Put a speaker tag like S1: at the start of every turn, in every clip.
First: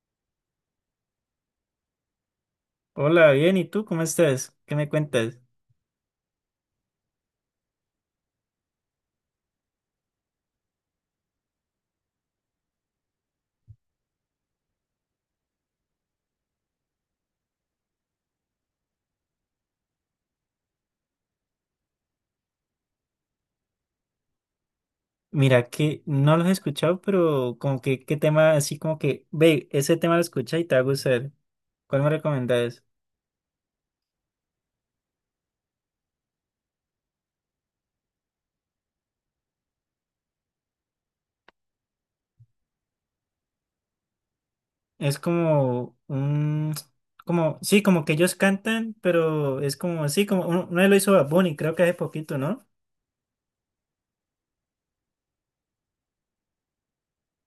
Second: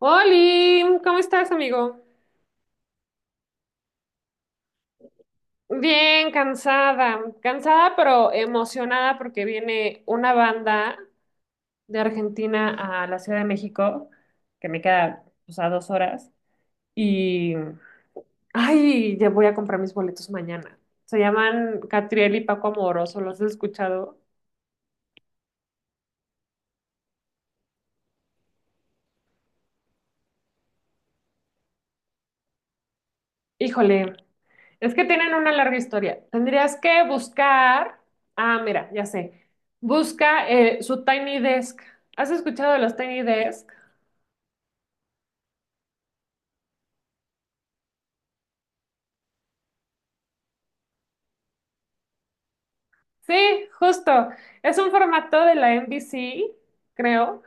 S1: Oli, ¿cómo estás, amigo?
S2: Hola, bien, ¿y tú cómo estás? ¿Qué me cuentas?
S1: Bien, cansada, cansada pero emocionada porque viene una banda de Argentina a la Ciudad de México, que me queda pues, a dos horas, y ay, ya voy a comprar mis boletos mañana. Se llaman Catriel y Paco Amoroso, ¿los he escuchado?
S2: Mira que no los he escuchado, pero como que qué tema así como que, ve, ese tema lo escucha y te va a gustar. ¿Cuál me recomendás?
S1: Híjole, es que tienen una larga historia. Tendrías que buscar, ah, mira, ya sé, busca su Tiny Desk. ¿Has escuchado de los Tiny Desk?
S2: Es como un, como, sí, como que ellos cantan, pero es como, sí, como uno lo hizo Bad Bunny, creo que hace poquito, ¿no?
S1: Sí, justo. Es un formato de la NBC, creo,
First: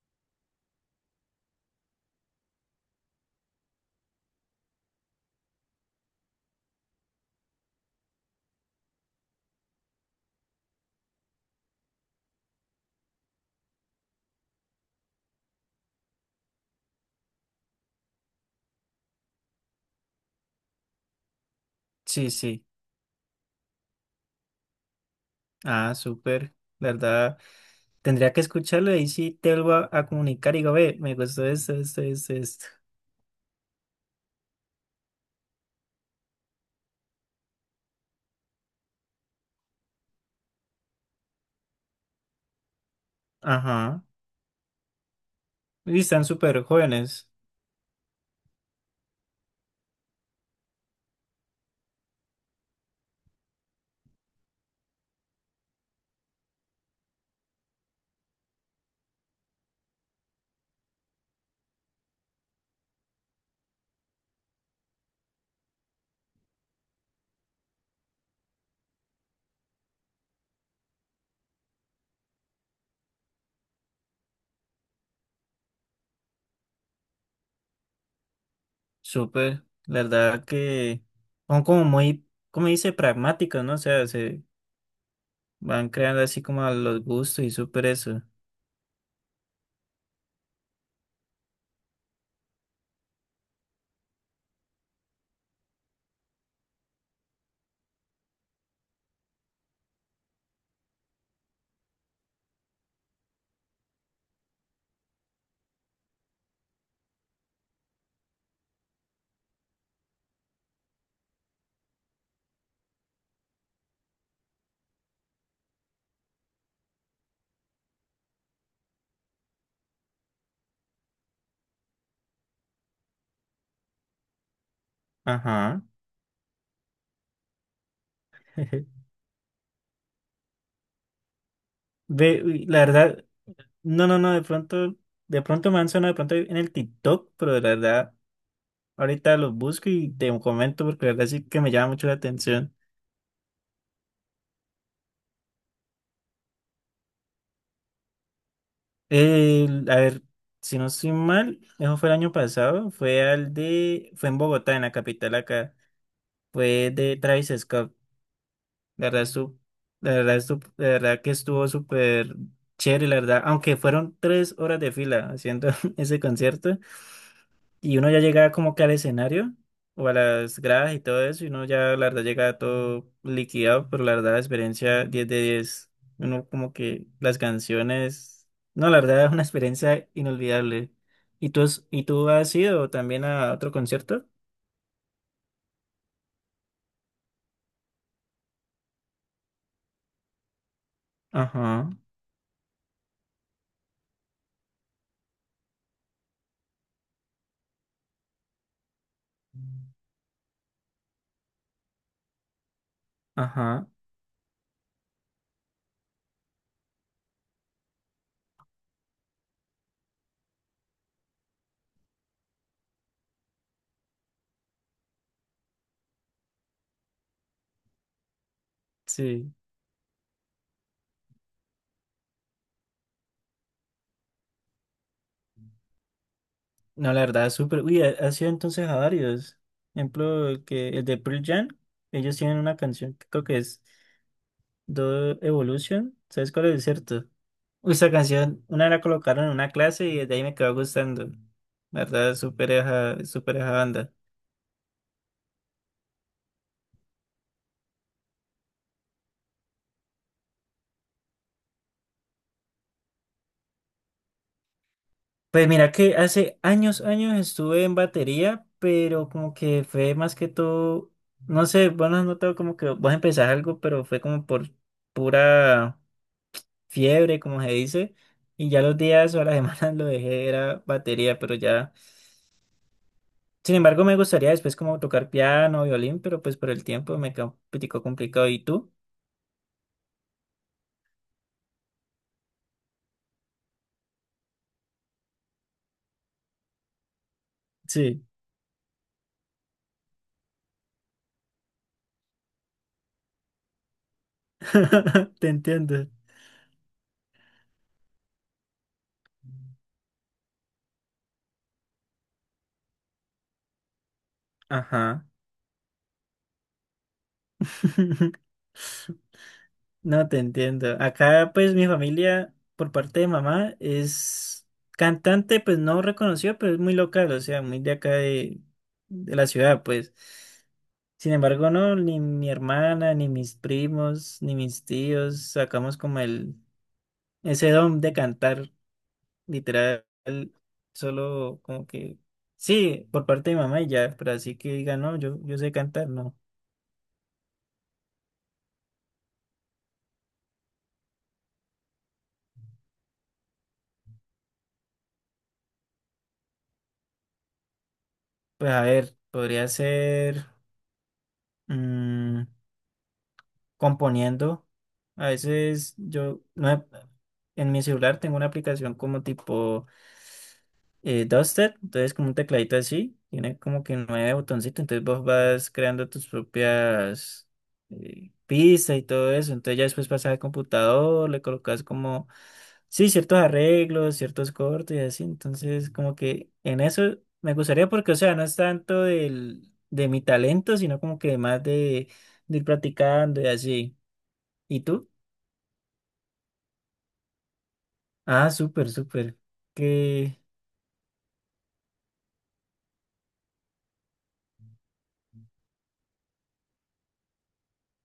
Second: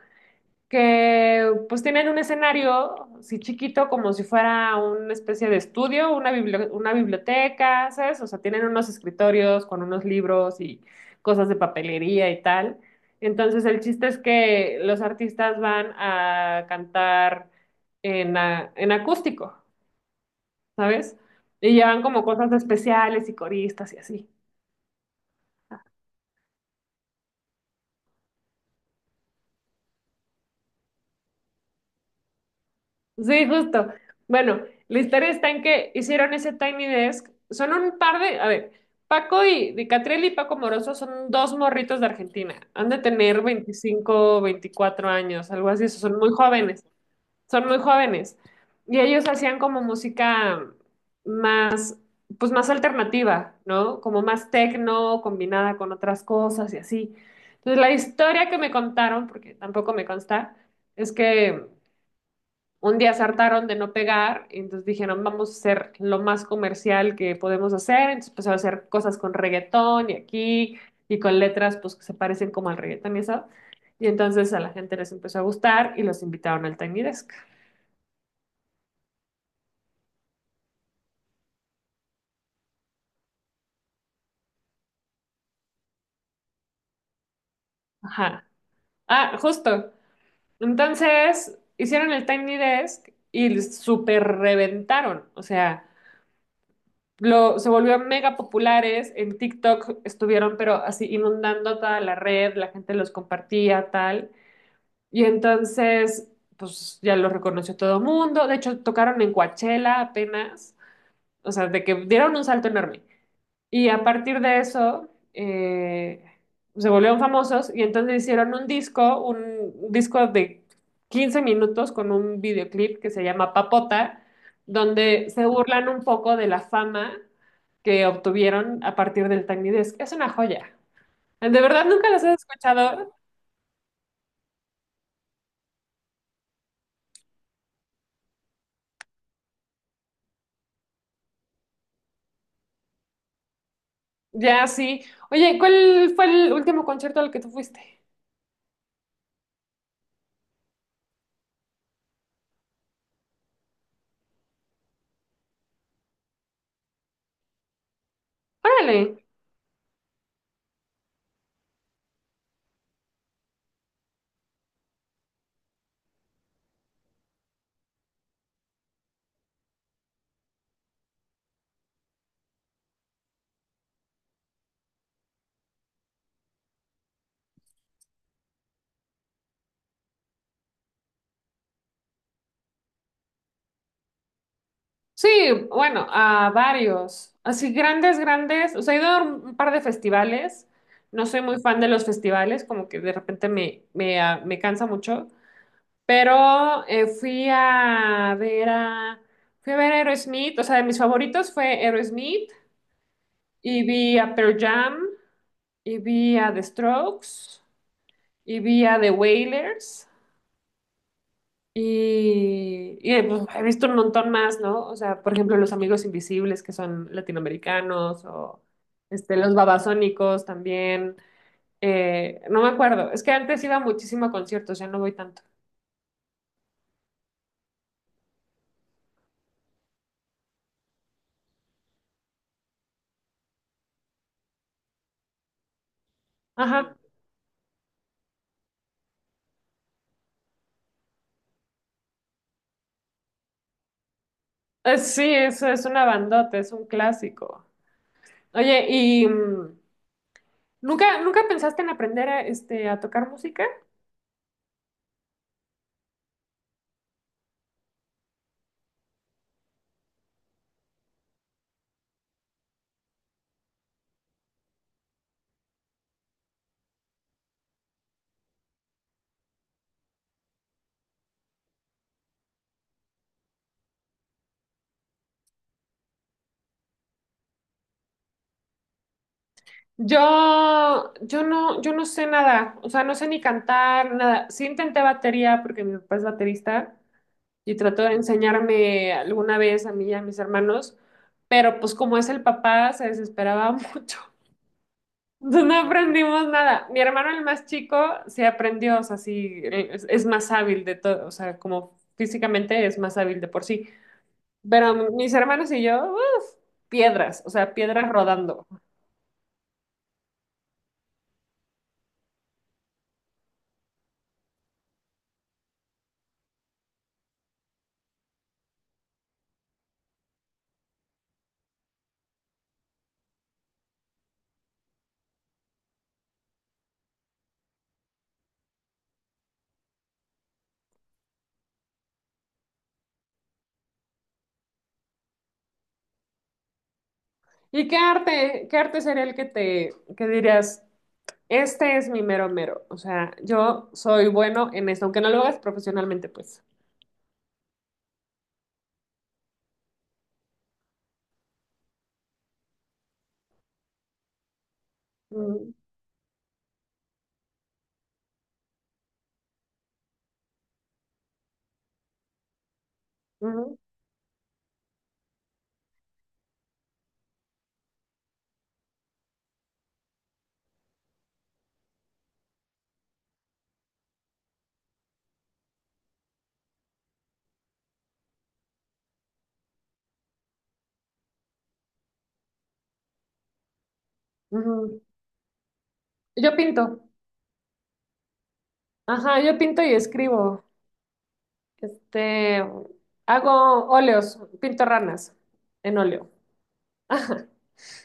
S1: que pues tienen un escenario, sí chiquito, como si fuera una especie de estudio, una una biblioteca, ¿sabes? O sea, tienen unos escritorios con unos libros y cosas de papelería y tal. Entonces, el chiste es que los artistas van a cantar en acústico, ¿sabes? Y llevan como
S2: Sí,
S1: cosas
S2: sí.
S1: especiales y coristas y así.
S2: Ah, súper. La verdad, tendría que escucharlo y ahí sí te vuelvo a comunicar y digo, ve, me gustó esto, esto, esto, esto.
S1: Sí, justo. Bueno, la historia está en que hicieron ese Tiny Desk. Son un par de, a ver, Paco y Di Catriel y Paco Moroso son dos morritos de Argentina. Han de tener
S2: Ajá.
S1: 25, 24 años, algo así.
S2: Y
S1: Son
S2: están
S1: muy
S2: súper
S1: jóvenes.
S2: jóvenes.
S1: Son muy jóvenes. Y ellos hacían como música más, pues más alternativa, ¿no? Como más techno, combinada con otras cosas y así. Entonces, la historia que me contaron, porque tampoco me consta, es que un día se hartaron de no pegar, y entonces dijeron, vamos a ser lo más comercial que podemos hacer, entonces empezaron a hacer cosas con reggaetón y aquí, y con letras pues que se parecen como al reggaetón y eso, y entonces a la gente les empezó a gustar y los invitaron al Tiny Desk.
S2: Súper, la verdad que son como muy, como dice, pragmáticos, ¿no? O sea, se van creando así como a los gustos y súper eso.
S1: Ajá. Ah, justo. Entonces hicieron el Tiny Desk y súper reventaron, o sea... Lo, se volvió mega populares, en TikTok estuvieron pero así inundando toda la red, la gente los compartía, tal. Y entonces, pues ya lo reconoció todo el mundo. De hecho, tocaron en Coachella apenas. O sea, de que dieron un salto enorme. Y a partir de eso, se volvieron famosos y entonces hicieron un disco de 15 minutos con un videoclip que se llama Papota, donde se
S2: Ajá.
S1: burlan un poco de la fama que obtuvieron a partir del Tiny Desk. Es una joya. De verdad, nunca los he
S2: Ve, uy, la
S1: escuchado.
S2: verdad, no, no, no, de pronto me han sonado de pronto en el TikTok, pero de la verdad, ahorita los busco y te comento porque la verdad sí que me llama mucho la atención.
S1: Ya, sí. Oye, ¿cuál fue el último concierto al que tú fuiste?
S2: A ver, si no estoy mal, eso fue el año pasado, fue al de, fue en Bogotá, en la capital acá, fue de Travis Scott.
S1: Órale.
S2: La verdad, la verdad, la verdad que estuvo súper chévere, la verdad. Aunque fueron 3 horas de fila haciendo ese concierto y uno ya llegaba como que al escenario o a las gradas y todo eso y uno ya, la verdad, llegaba todo liquidado, pero la verdad, la experiencia 10/10. Uno como que las canciones... No, la verdad es una experiencia inolvidable. ¿Y tú, y tú has ido también a otro concierto?
S1: Sí, bueno, a varios. Así grandes, grandes. O sea, he ido a un par de festivales. No soy muy fan de
S2: Ajá,
S1: los festivales, como que de repente me cansa mucho. Pero fui a ver a, fui a ver a Aerosmith. O sea, de mis favoritos fue Aerosmith. Y
S2: ajá,
S1: vi a Pearl Jam. Y vi a The Strokes. Y vi a The Wailers. Pues, he visto un montón más, ¿no? O sea, por ejemplo, los Amigos Invisibles, que son latinoamericanos, o este,
S2: sí.
S1: los Babasónicos también. No me acuerdo. Es que antes iba muchísimo a conciertos, ya no voy tanto.
S2: No, la verdad, súper. Uy, ha sido entonces a varios. Ejemplo, el de Pearl Jam, ellos tienen una canción que creo que es Do Evolution. ¿Sabes cuál es,
S1: Ajá.
S2: cierto? Uy, esa canción, una la colocaron en una clase y desde ahí me quedó gustando. La verdad, súper esa banda.
S1: Sí, eso es una bandota, es un clásico. Oye, ¿y nunca, nunca pensaste en aprender a, este, a tocar música?
S2: Pues mira que hace años, años estuve en batería, pero como que fue más que todo, no sé, vos no has notado como que vos empezás algo, pero fue como por pura fiebre, como se dice, y ya los días o las semanas lo dejé, era batería, pero ya. Sin embargo, me gustaría después como tocar piano, violín, pero pues por el tiempo me quedó un poquitico complicado. ¿Y tú?
S1: Yo no sé nada, o sea, no sé ni cantar, nada. Sí intenté batería porque mi papá es baterista y trató de
S2: Sí,
S1: enseñarme alguna vez a mí y a mis hermanos, pero pues como es el papá, se desesperaba mucho.
S2: te
S1: Entonces no
S2: entiendo.
S1: aprendimos nada. Mi hermano, el más chico, sí aprendió, o sea, sí, es más hábil de todo, o sea, como físicamente es más hábil de por sí. Pero
S2: Ajá.
S1: mis hermanos y yo, uf, piedras, o sea, piedras rodando.
S2: No te entiendo. Acá, pues, mi familia, por parte de mamá, es cantante, pues no reconocido pero es muy local, o sea, muy de acá de la ciudad, pues. Sin embargo, no, ni mi hermana, ni mis primos, ni mis tíos sacamos como ese don de cantar, literal, solo como que, sí, por parte de mamá y ya, pero así que diga, no, yo sé cantar, no.
S1: ¿Y qué arte sería el que te, que dirías, este es mi mero mero? O sea, yo soy bueno en esto, aunque no lo hagas profesionalmente, pues.
S2: Pues a ver, podría ser. mm, Componiendo. A
S1: Mm,
S2: veces yo no en mi celular tengo una aplicación como tipo Duster, entonces como un tecladito así, tiene
S1: ujú,
S2: como que nueve botoncitos, entonces vos vas creando tus propias pistas y todo eso, entonces ya después pasas al computador, le colocas como, sí, ciertos arreglos, ciertos cortes y así, entonces como que en eso me gustaría porque, o sea, no es tanto de mi talento, sino como que más de ir practicando y así. ¿Y
S1: ujú.
S2: tú?
S1: Yo pinto,
S2: Ah, súper, súper.
S1: ajá, yo pinto y
S2: Que
S1: escribo. Este, hago óleos, pinto ranas en óleo. Ajá.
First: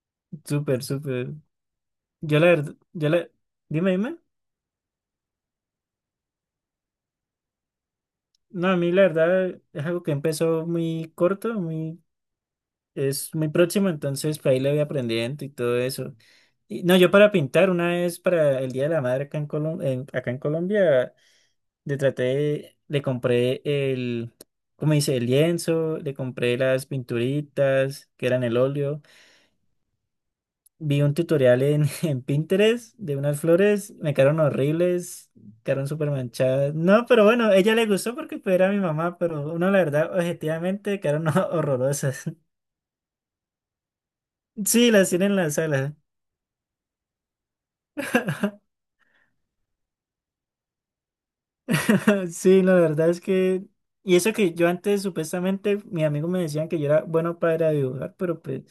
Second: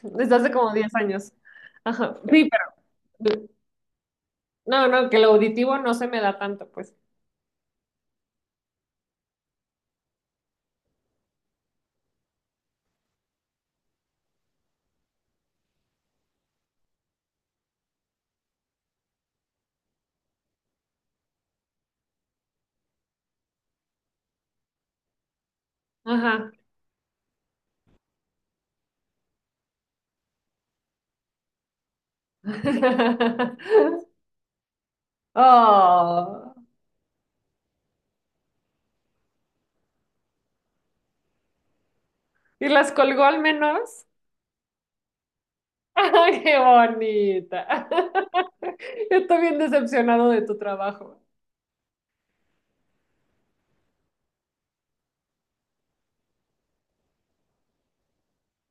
S1: Desde hace como
S2: súper,
S1: 10 años.
S2: súper.
S1: Ajá.
S2: Yo la
S1: Sí, pero
S2: verdad, yo la, dime, dime.
S1: no, que lo auditivo no se me da tanto, pues.
S2: No, a mí la verdad es algo que empezó muy corto, muy, es muy próximo, entonces pues, ahí le voy aprendiendo y todo eso. Y, no, yo para pintar una vez para el Día de la Madre acá en Colombia, le traté, le compré el, ¿cómo dice? El lienzo, le
S1: Ajá.
S2: compré las pinturitas que eran el óleo. Vi un tutorial en, en Pinterest de unas flores, me quedaron horribles, quedaron súper
S1: Oh.
S2: manchadas. No, pero bueno, ella le gustó porque pues, era mi mamá, pero uno la verdad, objetivamente, quedaron horrorosas.
S1: ¿Y las colgó al menos?
S2: Sí, las tienen en la sala.
S1: ¡Ay, qué bonita! Estoy bien decepcionado de tu trabajo.
S2: Sí, la verdad es que... Y eso que yo antes supuestamente, mis amigos me decían que yo era bueno para dibujar, pero pues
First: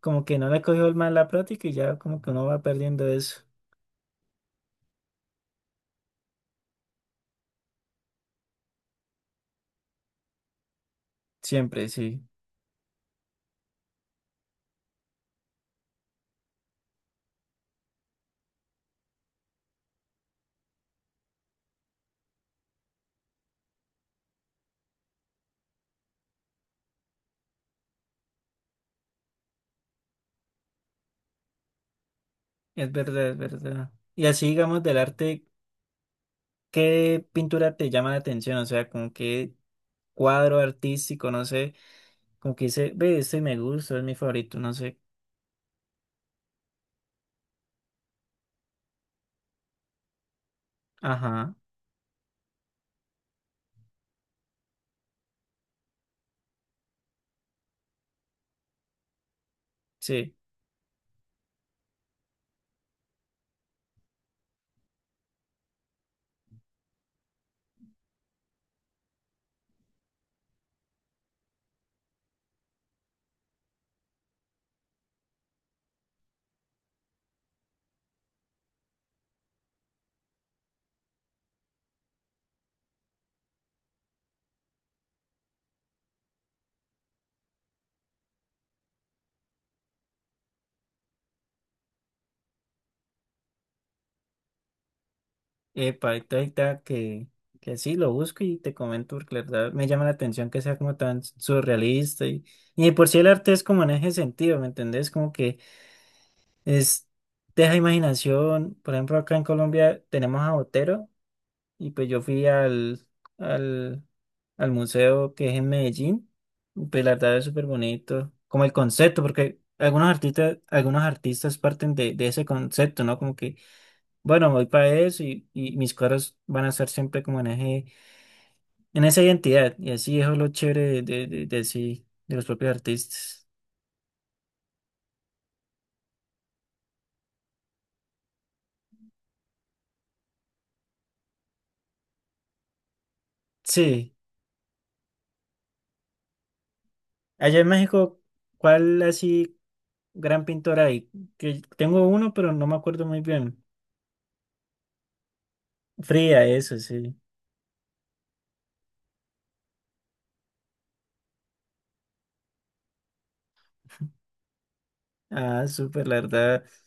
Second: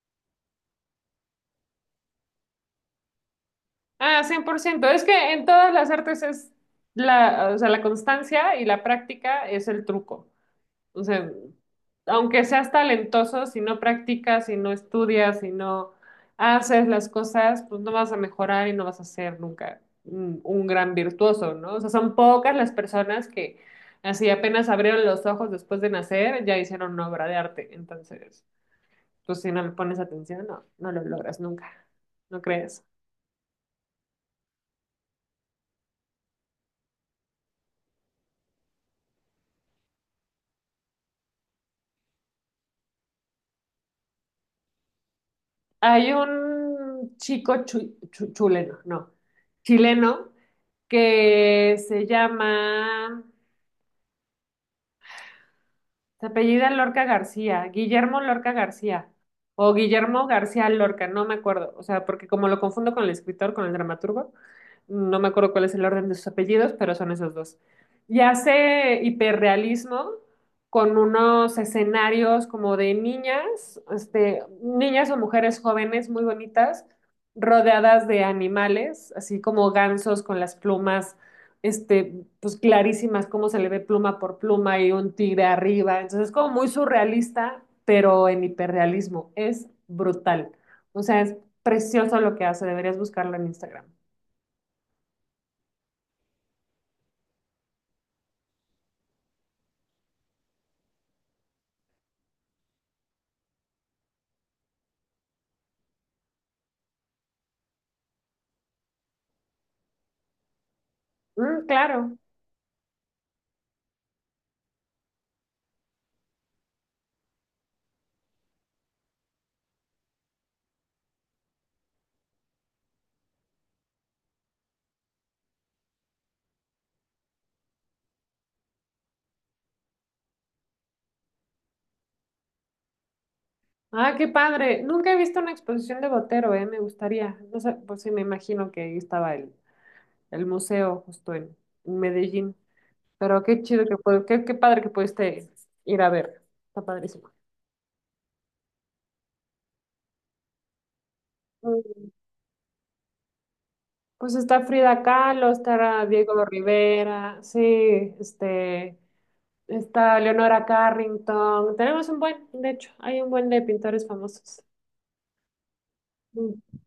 S2: como que no le cogió el mal la práctica y ya como que uno va perdiendo eso.
S1: Ah, cien por ciento. Es que en todas las artes es la, o sea, la constancia y la práctica es el truco. O sea,
S2: Siempre, sí.
S1: aunque seas talentoso, si no practicas, si no estudias, si no haces las cosas, pues no vas a mejorar y no vas a ser nunca un, un gran virtuoso, ¿no? O sea, son pocas las personas que así apenas abrieron los ojos después de nacer, ya hicieron una obra de arte. Entonces, pues si no le pones atención, no lo logras nunca, ¿no crees?
S2: Es verdad, es verdad. Y así, digamos, del arte. ¿Qué pintura te llama la atención? O sea, como qué cuadro artístico, no sé, como que dice, ve, este me gusta, es mi favorito, no sé.
S1: Hay un chico chuleno, no, chileno
S2: Ajá,
S1: que se llama... Se apellida Lorca García, Guillermo Lorca García, o Guillermo
S2: sí.
S1: García Lorca, no me acuerdo, o sea, porque como lo confundo con el escritor, con el dramaturgo, no me acuerdo cuál es el orden de sus apellidos, pero son esos dos. Y hace hiperrealismo con unos escenarios como de niñas, este, niñas o mujeres jóvenes muy bonitas, rodeadas de animales, así como gansos con las plumas este, pues clarísimas, cómo se le ve pluma por pluma y un tigre arriba. Entonces es como muy surrealista, pero en hiperrealismo. Es brutal. O sea, es precioso lo que hace. Deberías buscarlo en Instagram.
S2: Epa, ahorita que sí, lo busco y te comento, porque la verdad me llama la atención que sea como tan surrealista. Y de por sí el arte es como en ese sentido, ¿me entendés? Como que es, deja imaginación. Por ejemplo, acá en Colombia tenemos a Botero.
S1: Mm,
S2: Y pues
S1: claro.
S2: yo fui al, al museo que es en Medellín. Y pues la verdad es súper bonito. Como el concepto, porque algunos artistas parten de ese concepto, ¿no? Como que, bueno, voy para eso y mis cuadros van a ser siempre como en eje, en esa identidad. Y así eso es lo chévere de sí, de los propios artistas.
S1: Ah, qué padre. Nunca he visto una exposición de Botero, eh. Me gustaría. No sé, pues sí, me imagino que ahí estaba el museo justo en Medellín. Pero qué chido que
S2: Sí.
S1: puede, qué, qué padre que pudiste ir a ver. Está padrísimo.
S2: Allá en México, ¿cuál así gran pintor hay? Que tengo
S1: Mm.
S2: uno, pero no me acuerdo muy bien.
S1: Pues está Frida Kahlo, está Diego
S2: Fría, eso, sí.
S1: Rivera, sí, este, está Leonora Carrington. Tenemos un buen, de hecho, hay un buen de pintores famosos.
S2: Ah, súper, la verdad
S1: Mm,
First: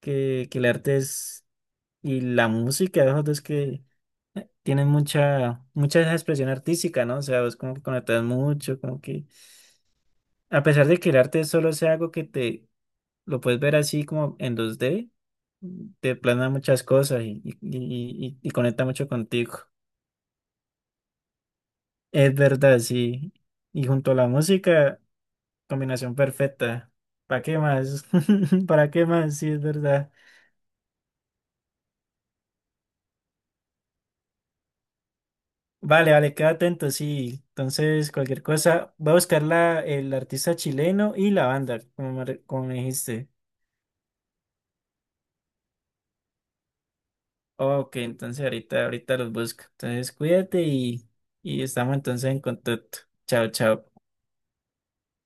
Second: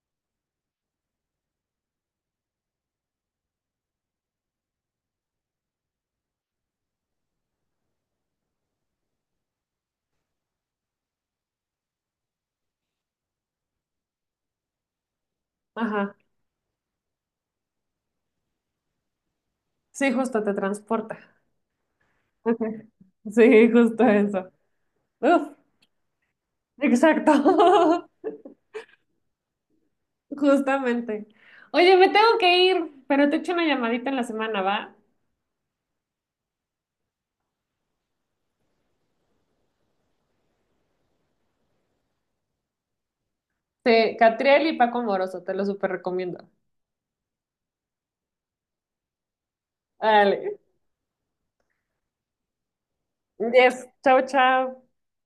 S2: que el arte es y la música, los dos que tienen mucha esa expresión artística, ¿no? O sea, vos como que conectas mucho, como que a pesar de que el arte solo sea algo que te lo puedes ver así como en 2D te
S1: ajá,
S2: plana muchas cosas y conecta mucho contigo.
S1: sí, justo te transporta.
S2: Es verdad, sí.
S1: Sí,
S2: Y
S1: justo
S2: junto a la
S1: eso.
S2: música,
S1: Uf,
S2: combinación perfecta.
S1: exacto,
S2: ¿Para qué más? ¿Para qué más? Sí, es verdad.
S1: justamente. Oye, me tengo que ir, pero te echo una llamadita en la semana, ¿va?
S2: Vale, vale, queda atento, sí. Entonces, cualquier cosa, voy a buscar la, el artista chileno y la banda, como me, como me dijiste.
S1: Sí, Catriel y Paco Moroso, te lo súper recomiendo.
S2: Ok, entonces ahorita los busco. Entonces,
S1: Dale.
S2: cuídate y estamos entonces en contacto. Chao,
S1: Yes,
S2: chao.
S1: chao, chao.